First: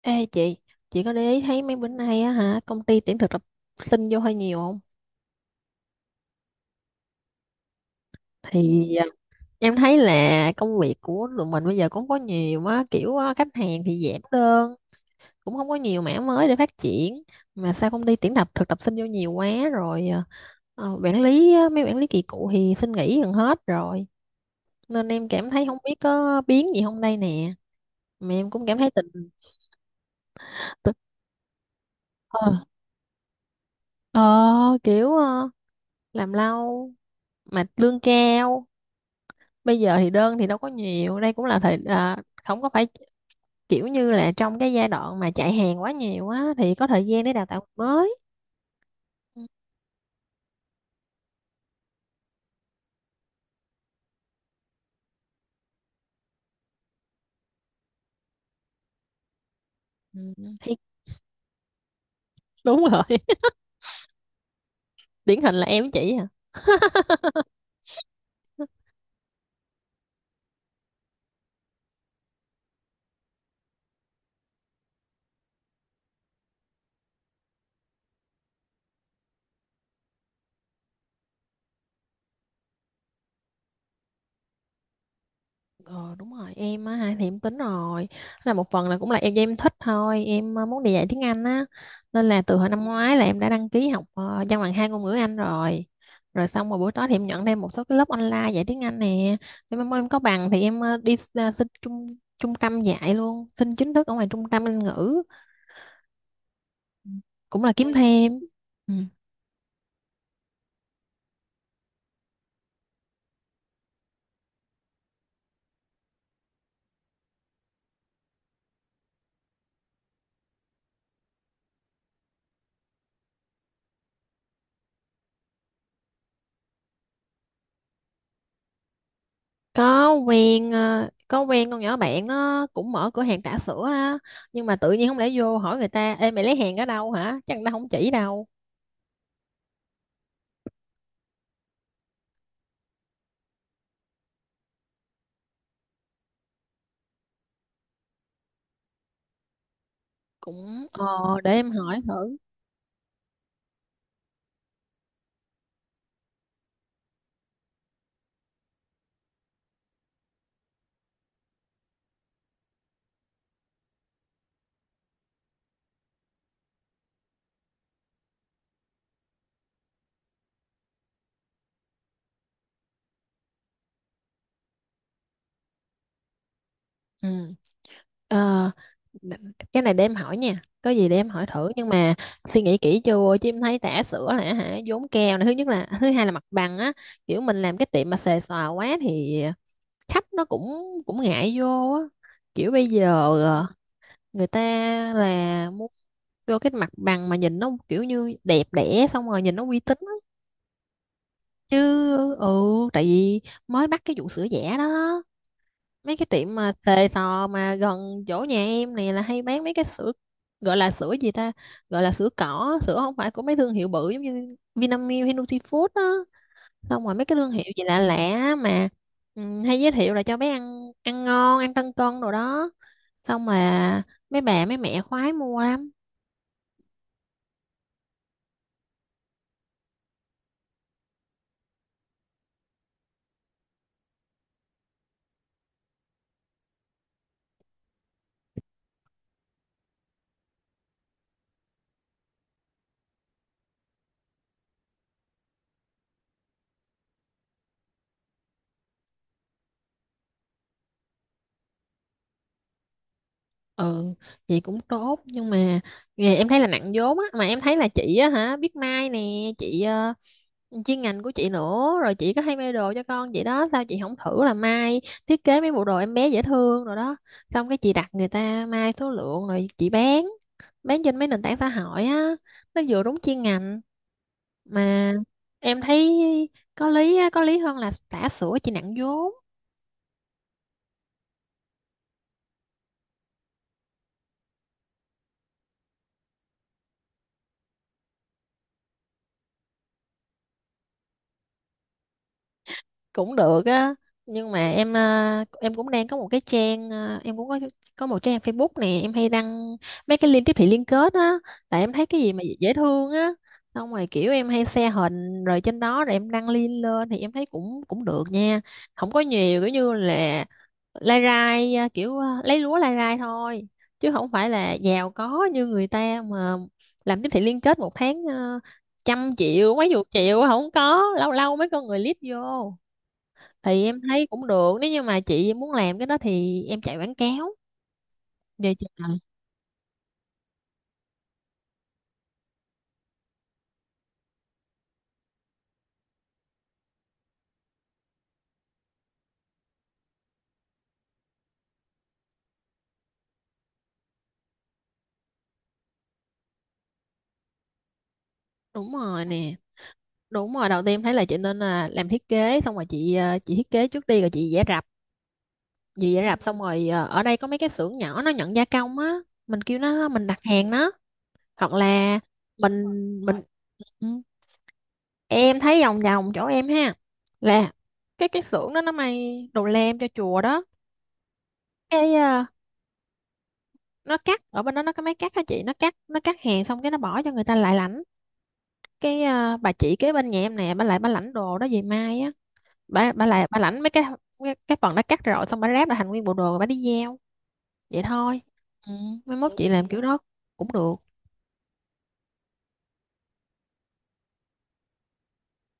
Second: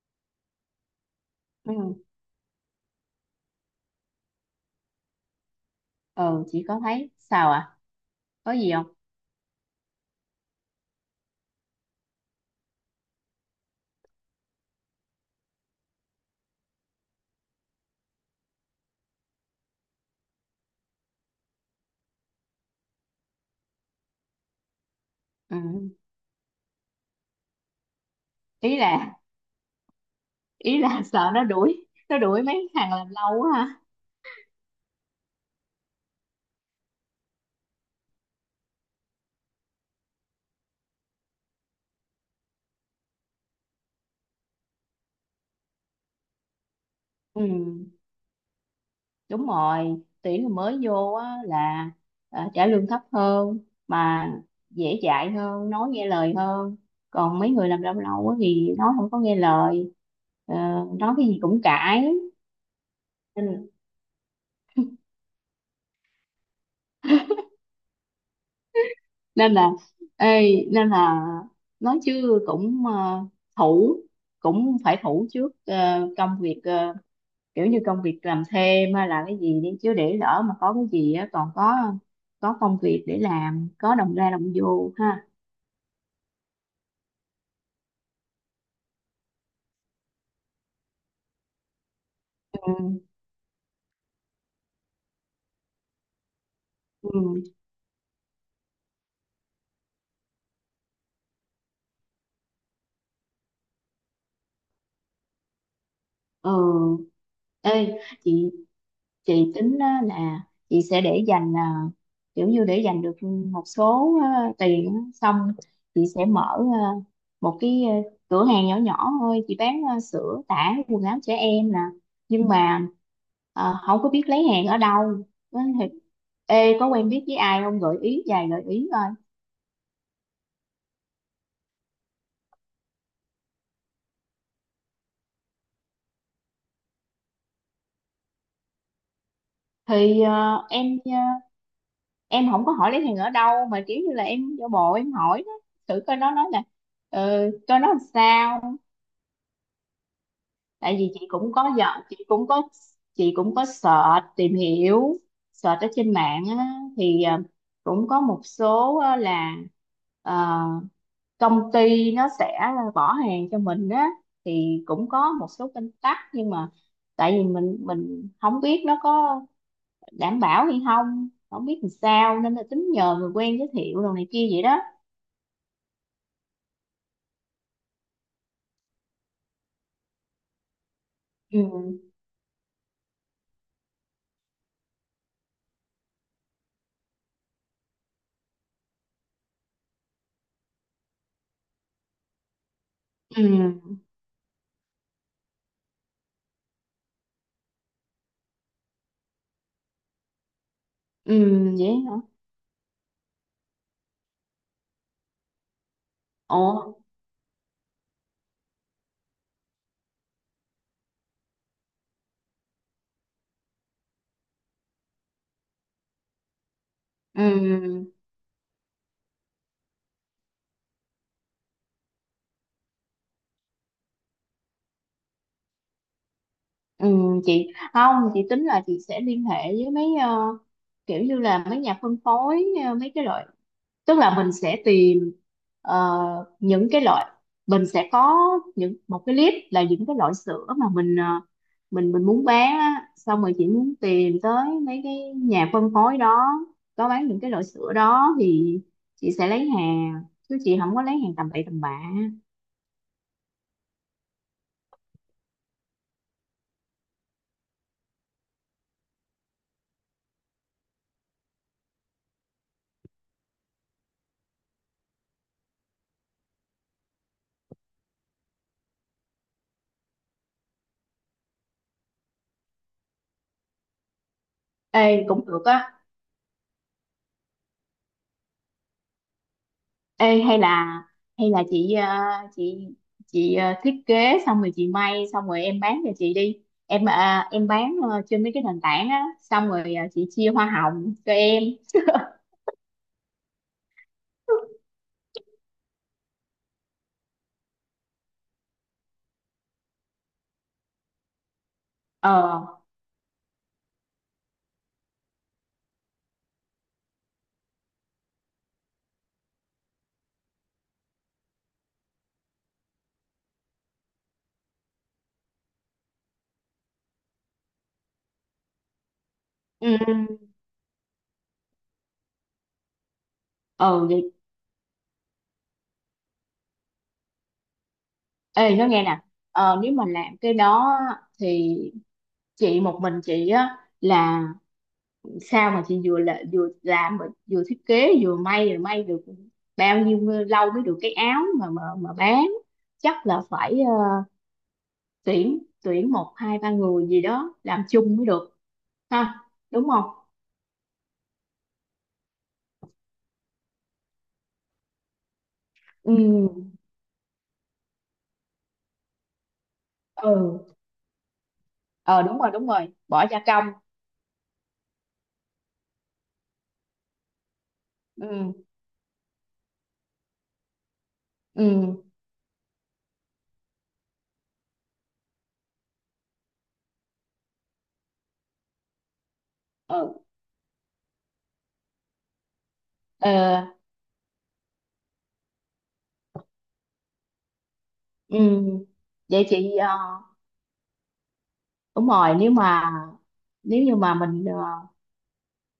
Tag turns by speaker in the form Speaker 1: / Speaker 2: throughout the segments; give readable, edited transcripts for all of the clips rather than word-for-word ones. Speaker 1: Ê chị có để ý thấy
Speaker 2: ừ
Speaker 1: mấy bữa nay á hả, công ty tuyển thực tập sinh vô hơi nhiều không?
Speaker 2: ừ chị có thấy sao à? Có gì không?
Speaker 1: Thì em thấy là công việc của tụi mình bây giờ cũng có nhiều á, khách hàng thì giảm đơn, cũng không có nhiều mảng mới để phát triển. Mà sao công ty tuyển tập thực tập sinh vô nhiều quá rồi, mấy quản lý kỳ cựu thì xin nghỉ gần hết rồi. Nên em cảm thấy không biết
Speaker 2: Ừ.
Speaker 1: có biến gì không đây nè. Mà em cũng
Speaker 2: ý
Speaker 1: cảm thấy tình...
Speaker 2: là ý là
Speaker 1: tình-
Speaker 2: sợ nó đuổi
Speaker 1: Ờ,
Speaker 2: mấy thằng làm lâu quá ha.
Speaker 1: ờ, kiểu ờ, làm lâu mà lương cao bây giờ thì đơn thì đâu có nhiều đây cũng là thời, không có phải kiểu như là trong cái giai đoạn mà chạy hàng quá nhiều á thì có thời gian để
Speaker 2: Ừ,
Speaker 1: đào tạo mới.
Speaker 2: đúng rồi. Tuyển người mới vô á là trả lương thấp hơn, mà dễ dạy hơn, nói nghe lời hơn. Còn mấy người làm lâu lâu á thì nói không có nghe lời,
Speaker 1: Ừ,
Speaker 2: ờ,
Speaker 1: thì
Speaker 2: nói cái gì cũng cãi.
Speaker 1: đúng rồi.
Speaker 2: nên
Speaker 1: Điển hình là em với chị à.
Speaker 2: nên là ê, nên là nói chứ cũng, thủ cũng phải thủ trước công việc, kiểu như công việc làm thêm hay là cái gì đi chứ, để lỡ mà có cái gì á còn có công việc để làm, có đồng ra đồng vô ha.
Speaker 1: Ờ đúng rồi em á ha, thì em tính rồi là một phần là cũng là em do em thích thôi, em muốn đi dạy tiếng Anh á, nên là từ hồi năm
Speaker 2: Ừ,
Speaker 1: ngoái là em đã đăng ký học văn bằng hai ngôn ngữ Anh rồi. Rồi xong rồi buổi tối thì em nhận
Speaker 2: ừ,
Speaker 1: thêm một số cái lớp online dạy tiếng Anh nè. Em mong em có bằng thì em đi xin trung trung tâm dạy luôn, xin chính thức ở ngoài trung tâm Anh ngữ,
Speaker 2: ừ.
Speaker 1: cũng là kiếm
Speaker 2: Ê
Speaker 1: thêm.
Speaker 2: chị
Speaker 1: Ừ.
Speaker 2: chị tính á là chị sẽ để dành, kiểu như để dành được một số tiền á, xong chị sẽ mở một cái, cửa hàng nhỏ nhỏ thôi. Chị bán sữa, tã, quần áo trẻ em nè, nhưng mà không có biết lấy hàng ở đâu. Nói thiệt, ê, có quen biết với ai không, gợi ý vài gợi ý coi.
Speaker 1: có quen con nhỏ bạn nó cũng mở cửa hàng trà sữa á, nhưng mà tự nhiên không lẽ vô hỏi người ta, ê mày lấy hàng ở đâu hả, chắc người ta không chỉ đâu.
Speaker 2: Thì em, em không có hỏi lấy hàng ở đâu, mà kiểu như là em giả bộ em hỏi đó, thử coi nó nói là, coi nó làm sao.
Speaker 1: cũng
Speaker 2: Tại vì chị
Speaker 1: ờ để
Speaker 2: cũng
Speaker 1: em
Speaker 2: có
Speaker 1: hỏi thử.
Speaker 2: chị cũng có search, tìm hiểu, search ở trên mạng á. Thì cũng có một số, là ờ, công ty nó sẽ bỏ hàng cho mình á. Thì cũng có một số kênh tắc, nhưng mà tại vì mình không biết nó có đảm bảo hay không, không biết làm sao, nên là tính nhờ người quen giới thiệu đồ này kia vậy đó.
Speaker 1: Ừ. Ờ, cái này để em hỏi nha, có gì để em hỏi thử, nhưng
Speaker 2: Ừ,
Speaker 1: mà suy nghĩ kỹ chưa chứ em thấy tã sữa là hả vốn keo này, thứ nhất, là thứ hai là mặt bằng á. Kiểu mình làm cái tiệm mà xề xòa quá thì khách nó cũng cũng ngại vô á. Kiểu bây giờ ờ,
Speaker 2: ừ,
Speaker 1: người ta là muốn vô cái mặt bằng mà nhìn nó kiểu như đẹp đẽ xong rồi nhìn nó uy tín á.
Speaker 2: ừ,
Speaker 1: Chứ,
Speaker 2: vậy hả?
Speaker 1: ừ, tại vì mới bắt cái vụ sữa giả đó. Mấy cái tiệm mà
Speaker 2: Ủa.
Speaker 1: xề xò mà gần chỗ nhà em này là hay bán mấy cái sữa gọi là sữa gì ta, gọi là sữa cỏ, sữa không phải của mấy thương hiệu bự giống như Vinamilk hay Nutifood á. Xong rồi mấy cái thương hiệu gì lạ
Speaker 2: Ừ.
Speaker 1: lạ mà, ừ, hay giới thiệu là cho bé ăn, ăn ngon ăn tăng cân đồ đó, xong mà mấy bà mấy mẹ khoái mua lắm.
Speaker 2: Ừ, chị không, chị tính là chị sẽ liên hệ với mấy, kiểu như là mấy nhà phân phối, mấy cái loại, tức là mình sẽ tìm ờ, những cái loại, mình sẽ có những một cái list là những cái loại sữa mà mình, mình muốn bán á, xong rồi chị muốn tìm tới mấy cái nhà phân phối đó có bán những cái loại sữa đó thì chị sẽ lấy hàng, chứ chị không có lấy hàng tầm bậy tầm bạ.
Speaker 1: Ừ, chị cũng tốt nhưng mà nghề em thấy là nặng vốn á. Mà em thấy là chị á hả, biết may nè, chị chuyên ngành của chị nữa, rồi chị có hay may đồ cho con chị đó, sao chị không thử là may, thiết kế mấy bộ đồ em bé dễ thương rồi đó, xong cái chị đặt người ta may số lượng rồi chị bán trên mấy nền tảng xã hội á. Nó vừa đúng chuyên ngành mà
Speaker 2: Ê, cũng được
Speaker 1: em
Speaker 2: á.
Speaker 1: thấy có lý á, có lý hơn là xả sữa chị nặng vốn.
Speaker 2: Ê, hay là chị, chị chị, thiết kế xong rồi chị may, xong rồi em bán cho chị đi. Em, em bán trên mấy cái nền tảng á, xong rồi chị chia hoa hồng cho em.
Speaker 1: Cũng được á, nhưng mà em em cũng đang có một cái trang, em cũng có một trang Facebook nè, em hay đăng mấy cái link tiếp thị liên kết á, tại em thấy cái
Speaker 2: Ờ,
Speaker 1: gì mà dễ thương á, xong rồi kiểu em hay share hình rồi trên đó, rồi em đăng link lên thì em thấy cũng cũng được nha. Không có nhiều, kiểu như là lai rai lấy lúa lai rai thôi chứ không phải là giàu có như người ta mà, làm tiếp thị liên kết một tháng, 100 triệu
Speaker 2: ừ,
Speaker 1: mấy chục triệu không có, lâu lâu mấy con người lít vô. Thì em
Speaker 2: ờ,
Speaker 1: thấy
Speaker 2: vậy
Speaker 1: cũng được, nếu như mà chị muốn làm cái đó thì em chạy quảng cáo về
Speaker 2: ê,
Speaker 1: chị
Speaker 2: nó nghe
Speaker 1: làm.
Speaker 2: nè. Nếu mà làm cái đó á, thì chị một mình chị á, là sao mà chị vừa là, vừa làm, mà vừa thiết kế vừa may, rồi may được bao nhiêu lâu mới được cái áo mà bán? Chắc là phải, tuyển tuyển một hai ba người gì đó làm chung mới được
Speaker 1: Đúng rồi
Speaker 2: ha,
Speaker 1: nè.
Speaker 2: đúng không?
Speaker 1: Đúng rồi, đầu tiên thấy là chị nên là làm thiết kế, xong rồi chị thiết kế trước đi, rồi chị vẽ rập. Chị vẽ rập xong
Speaker 2: Ừ,
Speaker 1: rồi ở đây có mấy cái xưởng nhỏ nó nhận gia công á, mình kêu nó, mình đặt
Speaker 2: ừ,
Speaker 1: hàng nó, hoặc là
Speaker 2: ờ, đúng rồi, đúng
Speaker 1: mình
Speaker 2: rồi, bỏ gia
Speaker 1: mình
Speaker 2: công.
Speaker 1: ừ. Em thấy vòng vòng chỗ em ha, là cái
Speaker 2: Ừ,
Speaker 1: xưởng đó nó may đồ lam cho chùa đó.
Speaker 2: ừ,
Speaker 1: Cái nó cắt ở bên đó, nó có máy cắt hả chị, nó cắt hàng xong cái nó bỏ cho người ta lại lãnh. Cái bà chị kế
Speaker 2: ừ,
Speaker 1: bên nhà em nè, bà lại bà lãnh đồ đó về mai á, bà
Speaker 2: ờ,
Speaker 1: lại bà lãnh mấy cái phần đã cắt rồi, xong bà ráp lại thành nguyên bộ đồ rồi bà đi gieo, vậy
Speaker 2: ừ,
Speaker 1: thôi. Ừ, mấy
Speaker 2: vậy
Speaker 1: mốt, ừ, chị
Speaker 2: chị,
Speaker 1: làm kiểu đó cũng được.
Speaker 2: đúng rồi, nếu như mà mình,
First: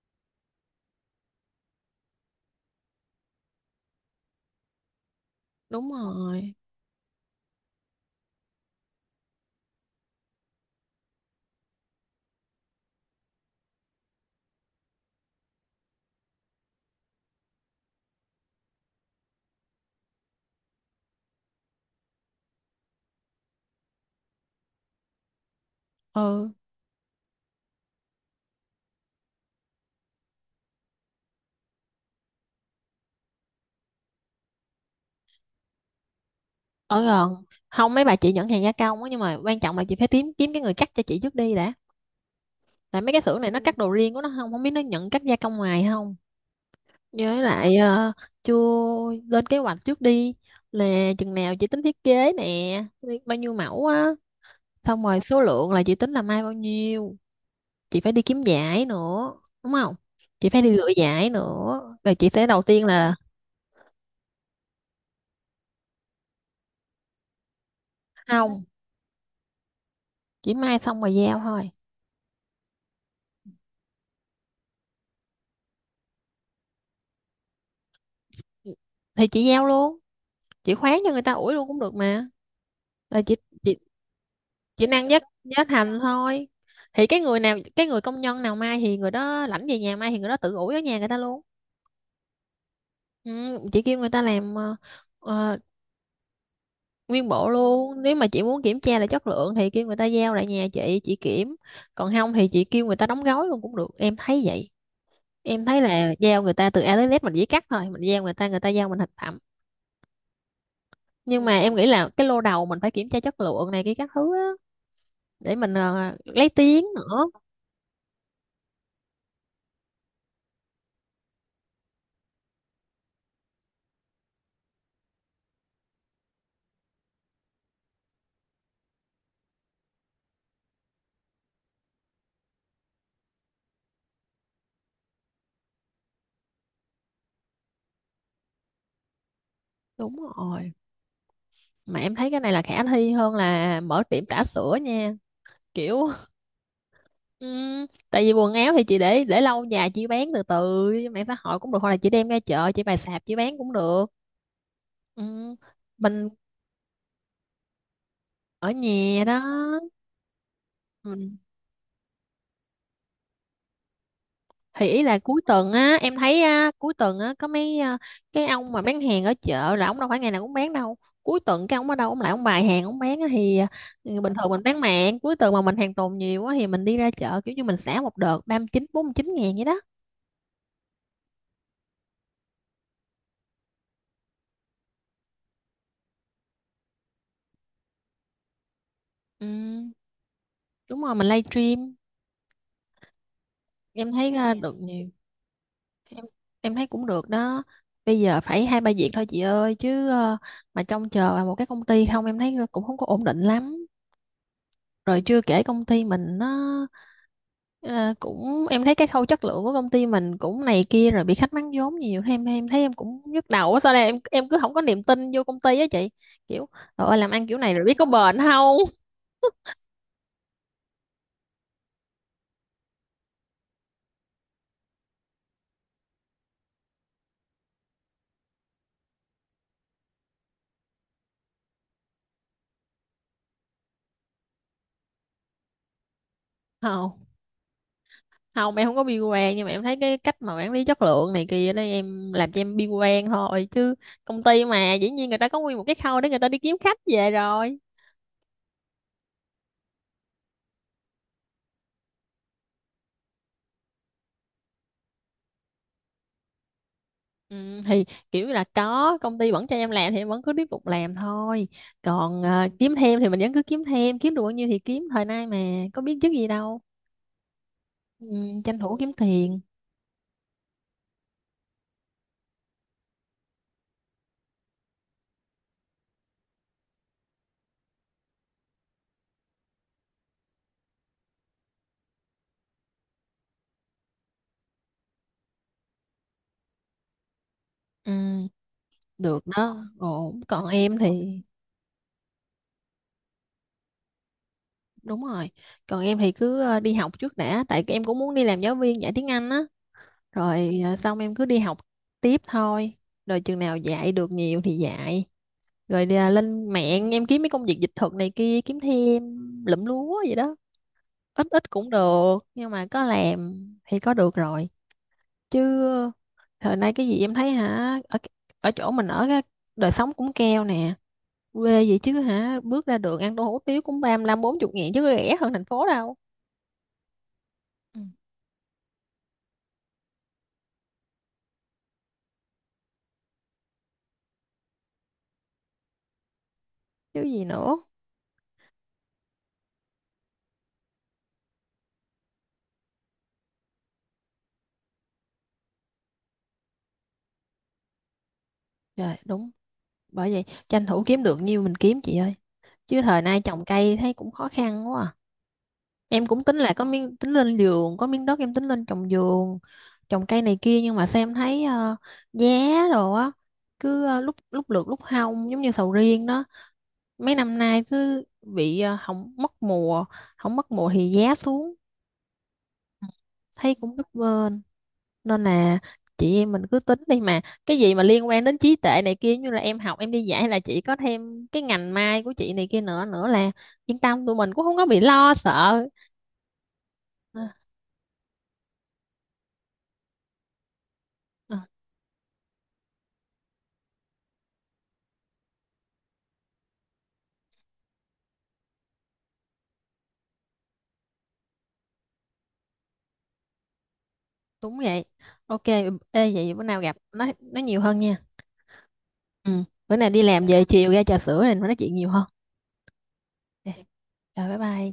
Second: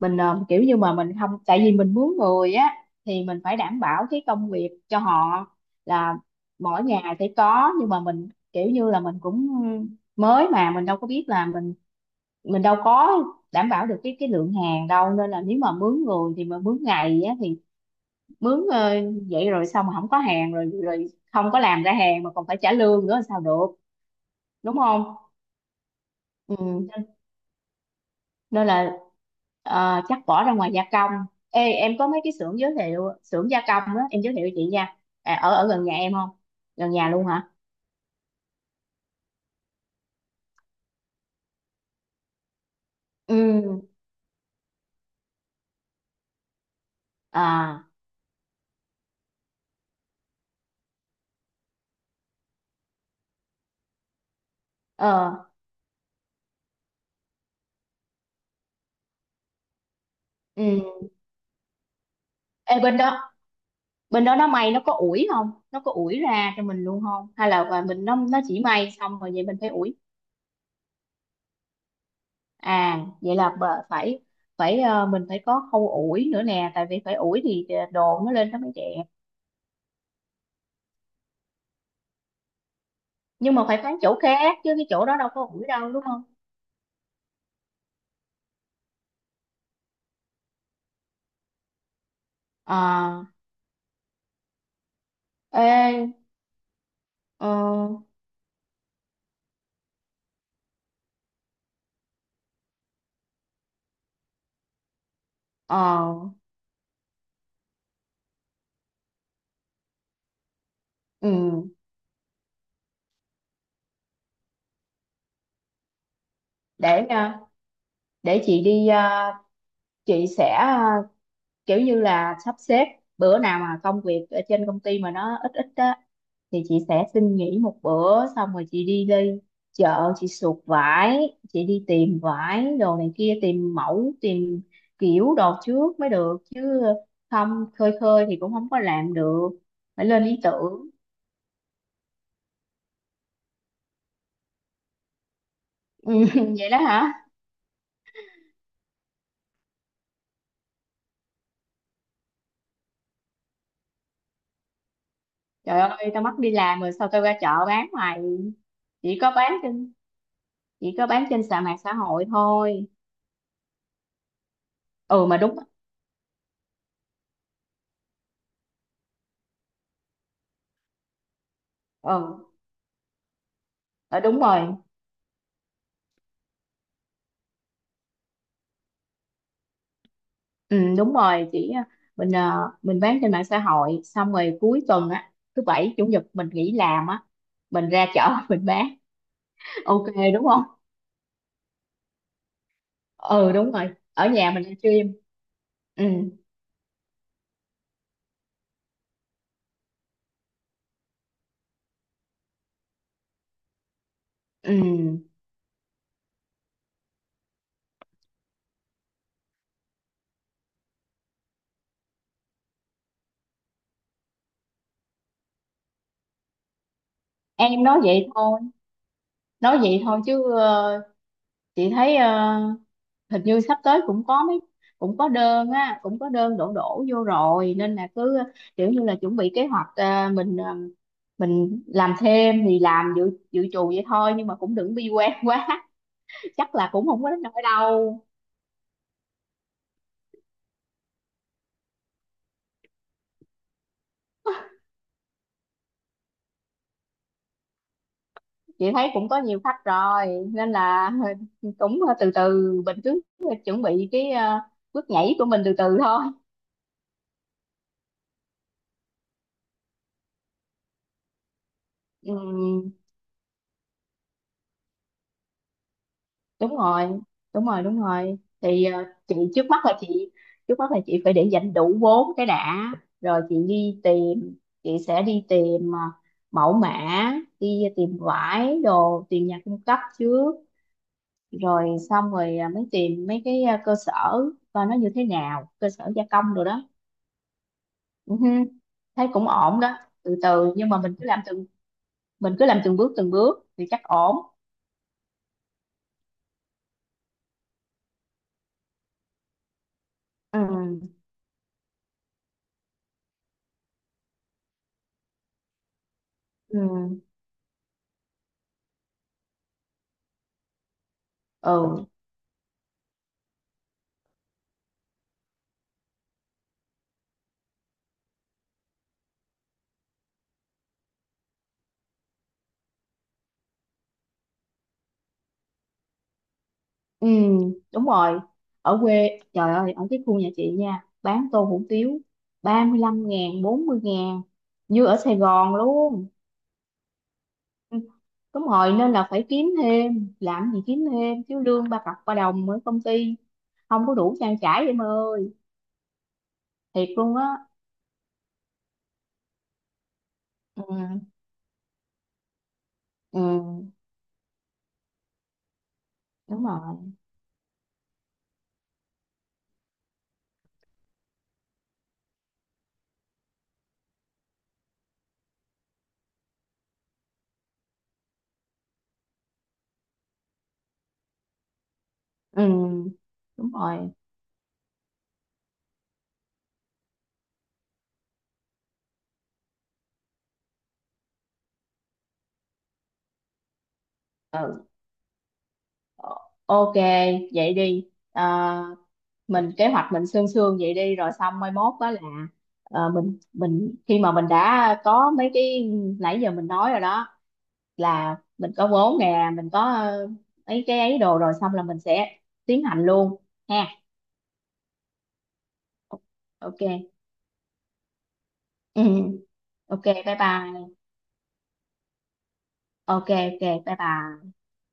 Speaker 2: mình, kiểu như mà mình không, tại vì mình mướn người á, thì mình phải đảm bảo cái công việc cho họ,
Speaker 1: Đúng
Speaker 2: là
Speaker 1: rồi.
Speaker 2: mỗi ngày sẽ có. Nhưng mà mình kiểu như là mình cũng mới, mà mình đâu có biết là mình đâu có đảm bảo được cái lượng hàng đâu, nên là nếu mà mướn người, thì mà mướn ngày á, thì mướn, vậy rồi xong mà không có hàng, rồi rồi không có làm ra hàng mà còn phải trả lương nữa sao được, đúng không?
Speaker 1: Ừ.
Speaker 2: Ừ. nên nên là chắc bỏ ra ngoài gia công. Ê, em có mấy cái xưởng, giới thiệu xưởng gia công á, em giới thiệu cho chị nha. Ở, gần nhà em không? Gần
Speaker 1: Ở
Speaker 2: nhà luôn
Speaker 1: gần
Speaker 2: hả?
Speaker 1: không mấy bà chị nhận hàng gia công á, nhưng mà quan trọng là chị phải kiếm kiếm cái người cắt cho chị trước đi đã, tại mấy cái xưởng này nó, ừ, cắt
Speaker 2: Ừ.
Speaker 1: đồ riêng của nó, không không biết nó nhận cắt gia công ngoài không. Với lại
Speaker 2: À.
Speaker 1: chưa, lên kế hoạch trước đi, là chừng nào chị tính thiết kế nè, bao nhiêu mẫu á, xong
Speaker 2: Ờ.
Speaker 1: rồi số lượng là chị tính là mai bao nhiêu. Chị phải đi kiếm giải nữa, đúng không, chị phải đi lựa
Speaker 2: Ừ.
Speaker 1: giải nữa, rồi chị sẽ đầu
Speaker 2: Ê,
Speaker 1: tiên
Speaker 2: bên
Speaker 1: là
Speaker 2: đó, nó may, nó có ủi không, nó có ủi ra cho mình luôn không, hay là và mình nó, chỉ
Speaker 1: không,
Speaker 2: may xong rồi vậy mình phải ủi?
Speaker 1: chỉ mai xong rồi giao thôi
Speaker 2: À, vậy là phải, mình phải có khâu ủi nữa nè, tại vì phải ủi thì đồ nó lên nó mới đẹp.
Speaker 1: thì chị giao luôn, chị khoán cho người ta ủi luôn cũng được mà, là
Speaker 2: Nhưng mà
Speaker 1: chị
Speaker 2: phải bán chỗ khác, chứ
Speaker 1: chị
Speaker 2: cái chỗ
Speaker 1: năng
Speaker 2: đó
Speaker 1: giá
Speaker 2: đâu có
Speaker 1: giá
Speaker 2: ủi đâu,
Speaker 1: thành
Speaker 2: đúng không?
Speaker 1: thôi. Thì cái người công nhân nào mai thì người đó lãnh về nhà, mai thì người đó tự ủi ở nhà người ta luôn.
Speaker 2: À.
Speaker 1: Ừ, chị kêu người ta làm ờ,
Speaker 2: Ê.
Speaker 1: nguyên bộ
Speaker 2: Ờ,
Speaker 1: luôn, nếu mà chị muốn kiểm tra là chất lượng thì kêu người ta giao lại nhà chị kiểm, còn không thì chị kêu người ta đóng gói luôn cũng được, em thấy vậy. Em thấy
Speaker 2: ờ,
Speaker 1: là giao người ta từ A tới Z, mình chỉ cắt thôi, mình giao người ta, người ta giao mình thành phẩm. Nhưng mà em
Speaker 2: ừ.
Speaker 1: nghĩ là cái lô đầu mình phải kiểm tra chất lượng này, cái các thứ á, để mình lấy tiếng
Speaker 2: Để,
Speaker 1: nữa.
Speaker 2: để chị đi, chị sẽ kiểu như là sắp xếp bữa nào mà công việc ở trên công ty mà nó ít ít á, thì chị sẽ xin nghỉ một bữa, xong rồi chị đi đi chợ, chị sụt vải, chị đi tìm vải đồ này kia, tìm mẫu, tìm kiểu đồ trước mới được chứ, không khơi khơi thì cũng không có làm được, phải
Speaker 1: Đúng
Speaker 2: lên ý
Speaker 1: rồi.
Speaker 2: tưởng.
Speaker 1: Mà em thấy cái này là khả thi hơn là mở tiệm trà sữa nha, kiểu.
Speaker 2: Ừ, vậy đó hả?
Speaker 1: Ừm, tại vì quần áo thì chị để lâu dài chị bán từ từ trên mạng xã hội cũng được, hoặc là chị đem ra chợ chị bày sạp chị bán cũng được. Ừ,
Speaker 2: Trời ơi, tao
Speaker 1: mình
Speaker 2: mất đi làm rồi sao tao ra chợ bán mày.
Speaker 1: ở
Speaker 2: chỉ
Speaker 1: nhà
Speaker 2: có
Speaker 1: đó.
Speaker 2: bán trên chỉ có bán
Speaker 1: Ừ.
Speaker 2: trên sàn mạng xã hội thôi.
Speaker 1: Thì ý là
Speaker 2: Ừ, mà
Speaker 1: cuối
Speaker 2: đúng.
Speaker 1: tuần á em thấy á, cuối tuần á có mấy, cái ông mà bán hàng ở chợ là ông đâu phải ngày nào cũng bán đâu, cuối tuần cái ông ở đâu
Speaker 2: Ừ.
Speaker 1: ông lại ông bày hàng ông bán á, thì,
Speaker 2: Ờ,
Speaker 1: bình
Speaker 2: đúng
Speaker 1: thường mình
Speaker 2: rồi.
Speaker 1: bán mạng, cuối tuần mà mình hàng tồn nhiều á thì mình đi ra chợ, kiểu như mình xả một đợt 39, 49 ngàn vậy đó.
Speaker 2: Ừ, đúng rồi chị. Mình, mình bán trên mạng xã hội, xong rồi cuối tuần á, thứ bảy chủ nhật mình nghỉ làm á, mình ra chợ mình bán.
Speaker 1: Ừ,
Speaker 2: Ok, đúng không?
Speaker 1: đúng rồi, mình live stream.
Speaker 2: Ừ, đúng rồi,
Speaker 1: Em
Speaker 2: ở
Speaker 1: thấy
Speaker 2: nhà
Speaker 1: à,
Speaker 2: mình
Speaker 1: được
Speaker 2: livestream.
Speaker 1: nhiều.
Speaker 2: Ừ,
Speaker 1: Em thấy cũng được đó, bây giờ phải hai ba việc thôi chị ơi, chứ, mà trông chờ vào một cái công ty không em thấy cũng không có ổn định lắm.
Speaker 2: ừ,
Speaker 1: Rồi chưa kể công ty mình nó ờ, cũng, em thấy cái khâu chất lượng của công ty mình cũng này kia, rồi bị khách mắng vốn nhiều thế, em thấy em cũng nhức đầu á, sao đây, em cứ không có niềm tin vô công ty á chị. Kiểu trời ơi làm ăn kiểu này
Speaker 2: em
Speaker 1: rồi biết
Speaker 2: nói
Speaker 1: có
Speaker 2: vậy
Speaker 1: bền
Speaker 2: thôi,
Speaker 1: không.
Speaker 2: nói vậy thôi, chứ chị thấy hình như sắp tới cũng có mấy, cũng có đơn á, cũng có đơn đổ đổ vô rồi, nên là cứ kiểu như là chuẩn bị kế hoạch, mình, mình làm thêm thì làm, dự dự trù vậy thôi, nhưng mà cũng đừng bi quan quá, chắc là cũng không
Speaker 1: Không,
Speaker 2: có đến nỗi đâu.
Speaker 1: không em không có bi quan, nhưng mà em thấy cái cách mà quản lý chất lượng này kia đây em làm cho em bi quan thôi chứ, công ty mà dĩ nhiên người ta có nguyên một cái khâu để người ta đi kiếm khách về rồi.
Speaker 2: Chị thấy cũng có nhiều khách rồi nên là cũng từ từ, mình cứ chuẩn bị cái, bước nhảy của mình từ từ thôi.
Speaker 1: Ừ, thì kiểu là có công ty vẫn cho em làm thì em vẫn cứ tiếp tục làm thôi, còn
Speaker 2: Ừm,
Speaker 1: kiếm thêm thì mình vẫn cứ kiếm thêm, kiếm được bao nhiêu thì kiếm, thời nay mà có biết trước gì
Speaker 2: đúng
Speaker 1: đâu.
Speaker 2: rồi, đúng rồi, đúng
Speaker 1: Ừ,
Speaker 2: rồi.
Speaker 1: tranh
Speaker 2: Thì
Speaker 1: thủ kiếm tiền.
Speaker 2: chị trước mắt là chị phải để dành đủ vốn cái đã, rồi chị đi tìm, chị sẽ đi tìm mẫu mã, đi tìm vải đồ, tìm nhà cung cấp trước, rồi xong rồi mới tìm mấy cái, cơ sở, coi nó như thế nào, cơ sở gia công rồi đó. Ừ
Speaker 1: Ừ,
Speaker 2: hư, thấy
Speaker 1: được
Speaker 2: cũng ổn
Speaker 1: đó,
Speaker 2: đó. Từ
Speaker 1: ổn. Còn
Speaker 2: từ, nhưng
Speaker 1: em
Speaker 2: mà
Speaker 1: thì,
Speaker 2: mình cứ làm từng bước thì chắc ổn.
Speaker 1: đúng rồi, còn em thì cứ đi học trước đã, tại em cũng muốn đi làm giáo viên dạy tiếng Anh á, rồi
Speaker 2: Ừ,
Speaker 1: xong em cứ đi học tiếp thôi, rồi chừng nào dạy được nhiều thì dạy, rồi lên mạng em
Speaker 2: ừ,
Speaker 1: kiếm mấy công việc dịch thuật này kia kiếm thêm, lụm lúa vậy đó, ít ít cũng
Speaker 2: ừ.
Speaker 1: được nhưng mà có làm thì có được rồi. Chứ thời nay cái gì em thấy hả, ở ở chỗ mình ở cái đời sống cũng keo nè, quê vậy chứ hả, bước ra đường ăn tô hủ tiếu cũng 35, 40 nghìn chứ có rẻ hơn thành phố đâu.
Speaker 2: Ừ,
Speaker 1: Ừ.
Speaker 2: đúng rồi. Ở quê, trời ơi, ở cái khu nhà chị nha, bán tô hủ tiếu 35.000, 40.000, như ở Sài Gòn luôn.
Speaker 1: Chứ gì nữa.
Speaker 2: Ừ, đúng rồi, nên là phải kiếm thêm, làm gì kiếm thêm, chứ lương ba cọc ba đồng ở công ty, không có đủ trang trải em ơi, thiệt luôn á.
Speaker 1: Rồi đúng, bởi vậy
Speaker 2: Ừ,
Speaker 1: tranh thủ kiếm được nhiêu mình kiếm chị ơi, chứ thời
Speaker 2: ừ,
Speaker 1: nay trồng cây thấy cũng khó khăn quá à. Em cũng tính
Speaker 2: đúng
Speaker 1: là có
Speaker 2: rồi.
Speaker 1: miếng, tính lên vườn, có miếng đất em tính lên trồng vườn trồng cây này kia, nhưng mà xem thấy giá đồ á cứ lúc lúc lượt lúc hong, giống như sầu riêng đó, mấy năm nay cứ bị không mất mùa, không mất mùa thì giá xuống,
Speaker 2: Ừ, đúng
Speaker 1: thấy cũng bấp
Speaker 2: rồi.
Speaker 1: bênh. Nên là chị em mình cứ tính đi mà, cái gì mà liên quan đến trí tuệ này kia, như là em học em đi dạy, hay là chị có thêm cái ngành mai của chị này kia nữa nữa là yên tâm, tụi mình cũng không
Speaker 2: Ừ,
Speaker 1: có bị lo sợ.
Speaker 2: ok, vậy đi. À, mình kế hoạch mình sương sương vậy đi, rồi xong
Speaker 1: À,
Speaker 2: mai mốt đó là, mình khi mà mình đã có mấy cái nãy giờ mình nói rồi đó, là mình có vốn nè, mình có, ấy cái ấy đồ rồi xong là mình sẽ tiến hành luôn ha.
Speaker 1: đúng vậy. Ok, ê vậy bữa nào
Speaker 2: Ok.
Speaker 1: gặp nói nhiều hơn nha.
Speaker 2: Ừ.
Speaker 1: Ừ, bữa
Speaker 2: Ok,
Speaker 1: nào đi
Speaker 2: bye
Speaker 1: làm về chiều
Speaker 2: bye.
Speaker 1: ra trà sữa này nói chuyện nhiều hơn.
Speaker 2: Ok, ok,
Speaker 1: Ok,
Speaker 2: bye
Speaker 1: rồi
Speaker 2: bye.
Speaker 1: bye bye.